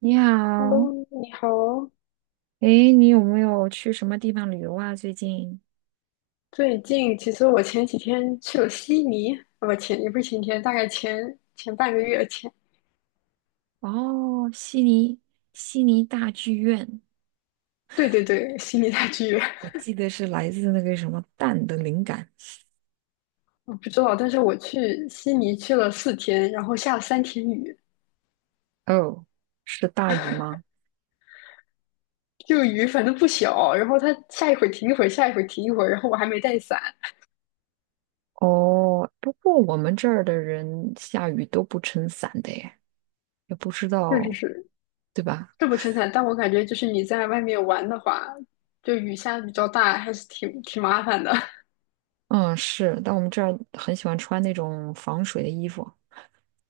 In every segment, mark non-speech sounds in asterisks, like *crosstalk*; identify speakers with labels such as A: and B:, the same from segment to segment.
A: 你好，
B: Hello，你好哦。
A: 诶，你有没有去什么地方旅游啊？最近？
B: 最近其实我前几天去了悉尼，啊不前也不是前天，大概前半个月前。
A: 哦，悉尼，悉尼大剧院，
B: 对对对，悉尼大剧院，
A: 我记得是来自那个什么蛋的灵感。
B: 我不知道，但是我去悉尼去了4天，然后下了3天雨，
A: 哦，是大雨吗？
B: 这个雨反正不小，然后它下一会儿停一会儿，下一会儿停一会儿，然后我还没带伞，
A: 哦，不过我们这儿的人下雨都不撑伞的耶，也不知
B: 确实
A: 道，
B: 是
A: 对吧？
B: 这不撑伞，但我感觉就是你在外面玩的话，就雨下的比较大，还是挺麻烦的。*laughs*
A: 嗯，是，但我们这儿很喜欢穿那种防水的衣服。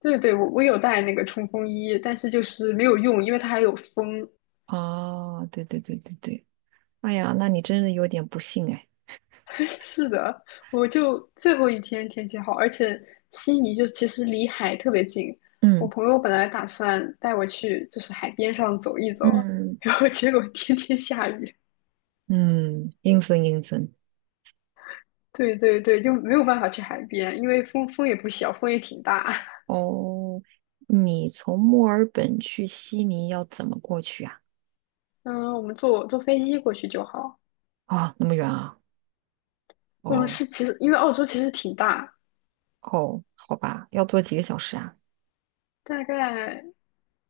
B: 对对，我有带那个冲锋衣，但是就是没有用，因为它还有风。
A: 哦，对对对对对，哎呀，那你真的有点不幸哎。
B: *laughs* 是的，我就最后一天天气好，而且悉尼就其实离海特别近。我
A: 嗯
B: 朋友本来打算带我去就是海边上走一走，
A: 嗯，
B: 然后结果天天下雨。
A: 嗯，阴森阴森。
B: 对对对，就没有办法去海边，因为风也不小，风也挺大。
A: 哦，你从墨尔本去悉尼要怎么过去啊？
B: 嗯，我们坐飞机过去就好。
A: 啊，那么远啊？
B: 嗯，
A: 哦
B: 是其实因为澳洲其实挺大，
A: 哦，好吧，要坐几个小时啊？
B: 大概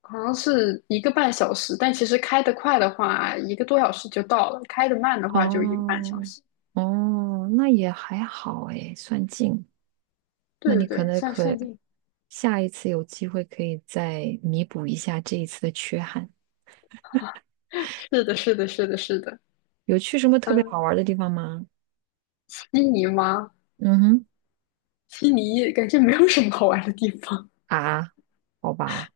B: 好像是一个半小时，但其实开得快的话，1个多小时就到了；开得慢的话，就一个半小
A: 哦
B: 时。
A: 哦，那也还好诶，算近。那
B: 对对
A: 你可
B: 对，
A: 能
B: 像
A: 可
B: 限定，
A: 下一次有机会可以再弥补一下这一次的缺憾。
B: 是的，是的，是的，是的。
A: 有去什么特别
B: 嗯，
A: 好玩的地方吗？
B: 悉尼吗？
A: 嗯哼，
B: 悉尼感觉没有什么好玩的地方。
A: 啊，好吧，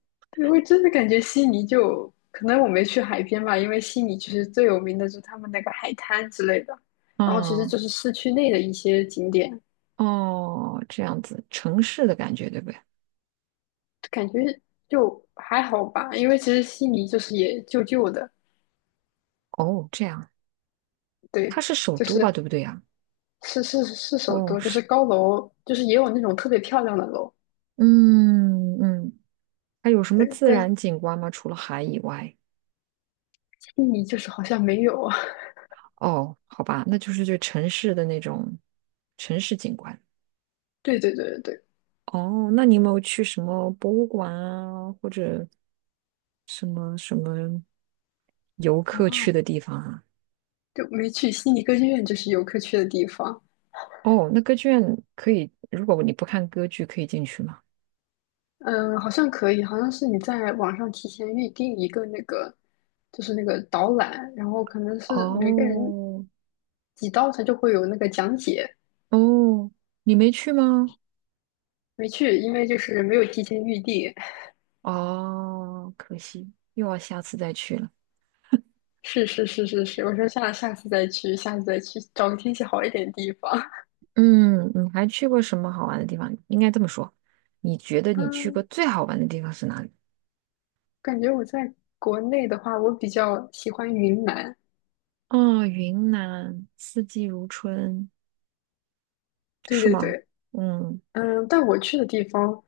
B: *laughs* 对，我真的感觉悉尼就可能我没去海边吧，因为悉尼其实最有名的就是他们那个海滩之类的，然后其实
A: 嗯
B: 就是市区内的一些景点，
A: 哦，这样子，城市的感觉对不对？
B: 感觉就还好吧。因为其实悉尼就是也旧旧的，
A: 哦，这样，它
B: 对，
A: 是首
B: 就
A: 都吧，对
B: 是
A: 不对呀？
B: 是是是首
A: 哦，
B: 都，就
A: 是，
B: 是高楼，就是也有那种特别漂亮的楼，
A: 嗯嗯，它有什么
B: 对，
A: 自
B: 但
A: 然景观吗？除了海以外？
B: 悉尼就是好像没有。*laughs* 啊。
A: 哦，好吧，那就是这城市的那种城市景观。
B: 对对对对对。
A: 哦，那你有没有去什么博物馆啊，或者什么游客去
B: 啊，
A: 的地方啊？
B: 就没去悉尼歌剧院，就是游客去的地方。
A: 哦，那歌剧院可以，如果你不看歌剧，可以进去吗？
B: 嗯，好像可以，好像是你在网上提前预定一个那个，就是那个导览，然后可能是每个人
A: 哦
B: 几刀他就会有那个讲解。
A: 哦，你没去吗？
B: 没去，因为就是没有提前预定。
A: 哦，可惜，又要下次再去了。
B: *laughs* 是是是是是，我说下次再去，下次再去找个天气好一点的地方。
A: 嗯，你还去过什么好玩的地方？应该这么说，你觉得你去过
B: 嗯，
A: 最好玩的地方是哪里？
B: 感觉我在国内的话，我比较喜欢云南。
A: 哦，云南，四季如春，
B: 对
A: 是
B: 对
A: 吗？
B: 对，
A: 嗯
B: 嗯，但我去的地方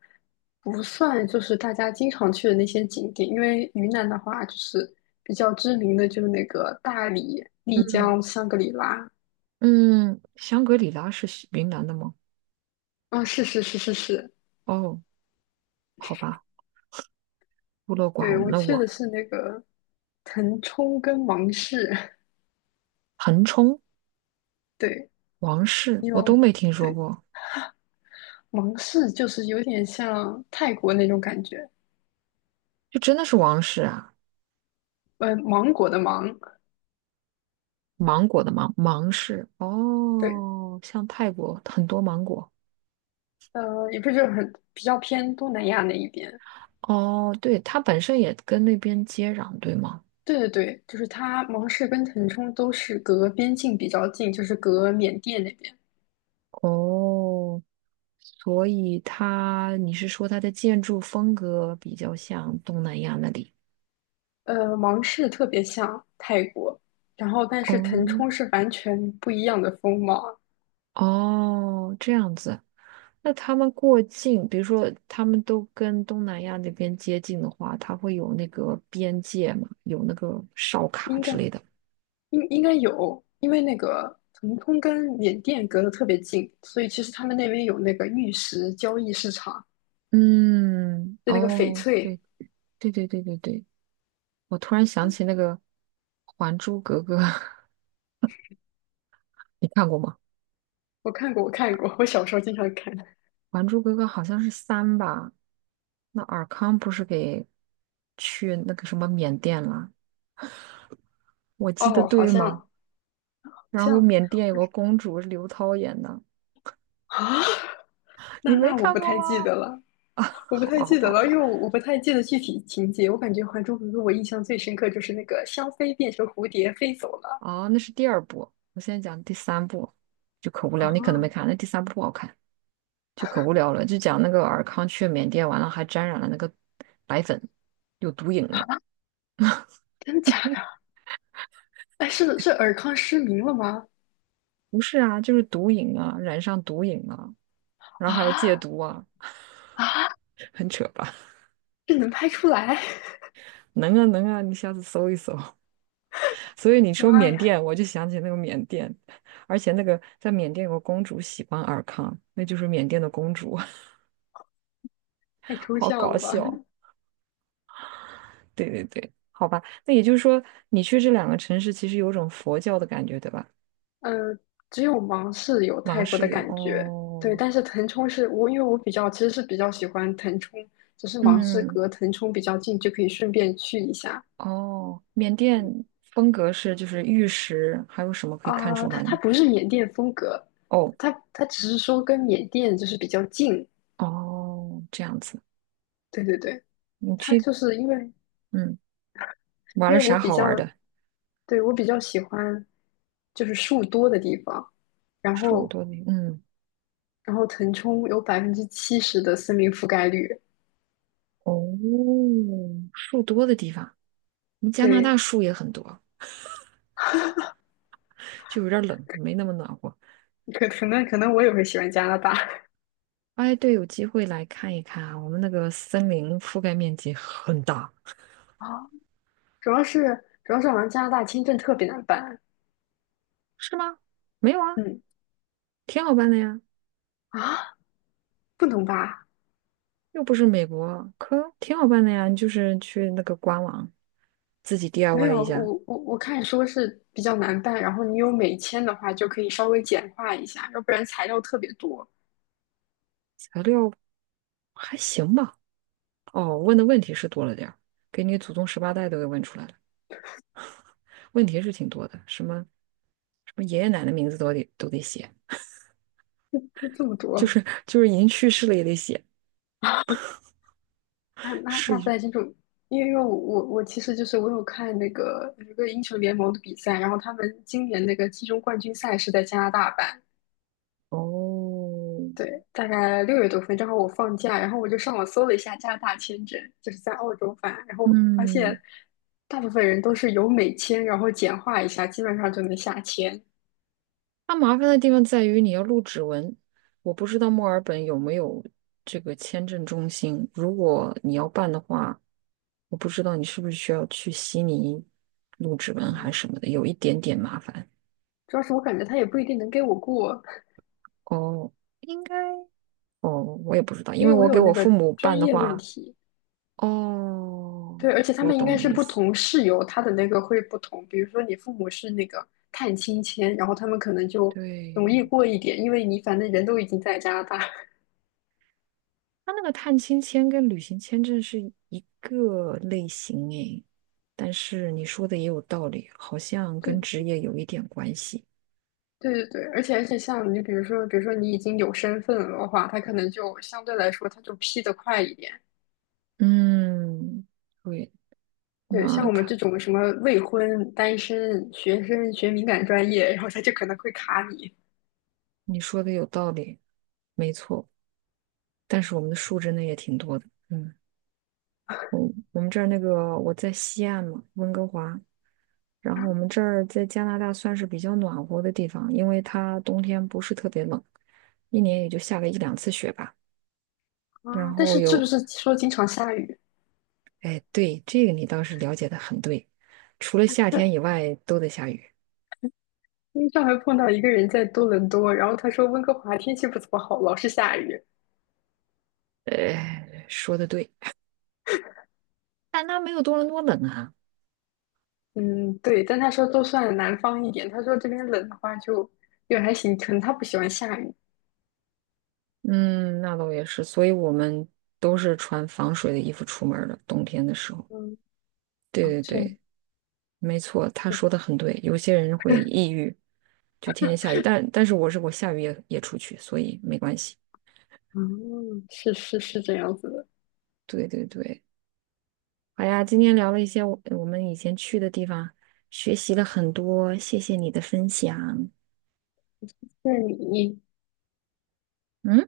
B: 不算就是大家经常去的那些景点，因为云南的话，就是比较知名的就是那个大理、丽
A: 嗯，
B: 江、香格里拉。
A: 嗯，香格里拉是西云南的吗？
B: 啊、是是是是是，
A: 哦，好吧，孤陋寡
B: 对，
A: 闻
B: 我
A: 了
B: 去
A: 我。
B: 的是那个腾冲跟芒市，
A: 腾冲、
B: *laughs* 对，
A: 王氏，
B: 你
A: 我都
B: 有，
A: 没听说
B: 对，
A: 过，
B: 芒市就是有点像泰国那种感觉，
A: 就真的是王氏啊？
B: 芒果的芒，
A: 芒果的芒，芒市。
B: 对，
A: 哦，像泰国很多芒果。
B: 也不是很比较偏东南亚那一边，
A: 哦，对，它本身也跟那边接壤，对吗？
B: 对对对，就是它，芒市跟腾冲都是隔边境比较近，就是隔缅甸那边。
A: 哦，所以它，你是说它的建筑风格比较像东南亚那里？
B: 芒市特别像泰国，然后但是腾
A: 哦，
B: 冲是完全不一样的风貌，
A: 哦，这样子。那他们过境，比如说他们都跟东南亚那边接近的话，它会有那个边界嘛，有那个哨卡
B: 应
A: 之
B: 该
A: 类的。
B: 应该有，因为那个腾冲跟缅甸隔得特别近，所以其实他们那边有那个玉石交易市场，
A: 嗯，
B: 就那个翡
A: 哦，对，
B: 翠，
A: 对对对对对，我突然想起那个《还珠格格》，*laughs* 你看过吗？
B: 我看过，我看过，我小时候经常看。
A: 《还珠格格》好像是三吧？那尔康不是给去那个什么缅甸了？我记得
B: 哦，好
A: 对
B: 像
A: 吗？
B: 好
A: 然后
B: 像
A: 缅甸有个公主是刘涛演的，
B: 啊，*laughs* 那
A: 你没
B: 那我
A: 看
B: 不
A: 过
B: 太记
A: 吗？
B: 得了。
A: *laughs* 啊，
B: 我不
A: 好
B: 太
A: 吧，好
B: 记得
A: 吧，好
B: 了，因为
A: 吧。
B: 我不太记得具体情节。我感觉《还珠格格》，我印象最深刻就是那个香妃变成蝴蝶飞走了。
A: 啊，那是第二部，我现在讲第三部，就可无聊。你可能
B: 啊，
A: 没看，那第三部不好看，就可无聊了。就讲那个尔康去缅甸完了，还沾染了那个白粉，有毒瘾了。
B: 真的假的？哎，是尔康失明了吗？
A: 不是啊，就是毒瘾啊，染上毒瘾了，然后还有
B: 啊
A: 戒毒啊，
B: 啊，
A: 很扯吧。
B: 这能拍出来？*laughs*
A: 能啊能啊，你下次搜一搜。*laughs* 所以你说
B: 妈
A: 缅
B: 呀，
A: 甸，我就想起那个缅甸，而且那个在缅甸有个公主喜欢尔康，那就是缅甸的公主，*laughs*
B: 太抽
A: 好
B: 象
A: 搞
B: 了吧？
A: 笑。对对对，好吧，那也就是说，你去这两个城市，其实有种佛教的感觉，对吧？
B: 嗯，只有芒市有
A: 芒
B: 泰国的
A: 市有
B: 感觉。对，
A: 哦，
B: 但是腾冲是我，因为我比较其实是比较喜欢腾冲，只是芒市
A: 嗯
B: 隔腾冲比较近，就可以顺便去一下。
A: 哦，缅甸风格是就是玉石，还有什么可以看
B: 啊，
A: 出
B: 它
A: 来
B: 它
A: 呢？
B: 不是缅甸风格，
A: 哦
B: 它只是说跟缅甸就是比较近。
A: 哦，这样子，
B: 对对对，
A: 你
B: 它
A: 去
B: 就是因为
A: 嗯玩
B: 因
A: 了
B: 为我
A: 啥
B: 比
A: 好
B: 较
A: 玩的？
B: 对我比较喜欢就是树多的地方，然
A: 树
B: 后
A: 多的，嗯。
B: 然后腾冲有70%的森林覆盖率。
A: 哦，树多的地方，我们加拿大
B: 对，
A: 树也很多，就有点儿冷，没那么暖和。
B: 可能我也会喜欢加拿大 *laughs*
A: 哎，对，有机会来看一看啊，我们那个森林覆盖面积很大，
B: 啊，主要是主要是好像加拿大签证特别难办。
A: 是吗？没有啊，
B: 嗯
A: 挺好办的呀，
B: 啊，不能吧？
A: 又不是美国，可挺好办的呀，你就是去那个官网自己
B: 没
A: DIY
B: 有，
A: 一下，
B: 我看说是比较难办，然后你有美签的话就可以稍微简化一下，要不然材料特别多，
A: 材料还行吧。哦，问的问题是多了点儿，给你祖宗十八代都给问出来了，问题是挺多的，什么什么爷爷奶奶名字都得写。
B: 就这么多，
A: 就是已经去世了也得写，
B: 那那
A: 是
B: 那不
A: 一，
B: 太清楚。因为我其实就是我有看那个有一个英雄联盟的比赛，然后他们今年那个季中冠军赛是在加拿大办，
A: 哦，
B: 对，大概6月多份，正好我放假，然后我就上网搜了一下加拿大签证，就是在澳洲办，然后发
A: 嗯，
B: 现大部分人都是有美签，然后简化一下，基本上就能下签。
A: 它麻烦的地方在于你要录指纹，我不知道墨尔本有没有这个签证中心，如果你要办的话，我不知道你是不是需要去悉尼录指纹还是什么的，有一点点麻烦。
B: 主要是我感觉他也不一定能给我过，
A: 哦，应该哦，我也不知道，因
B: 因
A: 为
B: 为我
A: 我
B: 有
A: 给我
B: 那
A: 父
B: 个
A: 母办
B: 专
A: 的
B: 业问
A: 话，
B: 题。
A: 哦，
B: 对，而且他
A: 我
B: 们应
A: 懂
B: 该
A: 你
B: 是
A: 意
B: 不
A: 思，
B: 同室友，他的那个会不同。比如说你父母是那个探亲签，然后他们可能就容易
A: 对。
B: 过一点，因为你反正人都已经在加拿大。
A: 他那个探亲签跟旅行签证是一个类型诶，但是你说的也有道理，好像跟职
B: 对
A: 业有一点关系。
B: 对对对，而且像你比如说，你已经有身份了的话，他可能就相对来说他就批得快一点。
A: 嗯，对，
B: 对，像
A: 那
B: 我们
A: 看
B: 这种什么未婚、单身学生学敏感专业，然后他就可能会卡你
A: 你说的有道理，没错。但是我们的树真的也挺多的。嗯，我我们这儿那个我在西岸嘛，温哥华，然后我们这儿在加拿大算是比较暖和的地方，因为它冬天不是特别冷，一年也就下个一两次雪吧。然
B: 啊。但
A: 后
B: 是是不
A: 有
B: 是说经常下雨？
A: 哎，对，这个你倒是了解的很对，除了夏天以外都得下雨。
B: 因为上回碰到一个人在多伦多，然后他说温哥华天气不怎么好，老是下雨。
A: 哎，说的对，但它没有多伦多冷啊。
B: 嗯，对，但他说都算南方一点，他说这边冷的话就也还行，可能他不喜欢下雨。
A: 嗯，那倒也是，所以我们都是穿防水的衣服出门儿的，冬天的时候。
B: 嗯，啊
A: 对对
B: 这样，
A: 对，没错，他
B: 对，
A: 说的很对。有些人会抑郁，就天天下雨，但是我下雨也出去，所以没关系。
B: 嗯，是是是这样子的。
A: 对对对，好呀，今天聊了一些我们以前去的地方，学习了很多，谢谢你的分享。
B: 那你，
A: 嗯。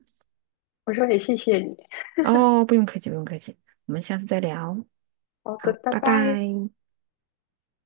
B: 我说也谢谢你。
A: 哦，不用客气，不用客气，我们下次再聊。
B: 好的，
A: 好，
B: 拜
A: 拜拜。
B: 拜。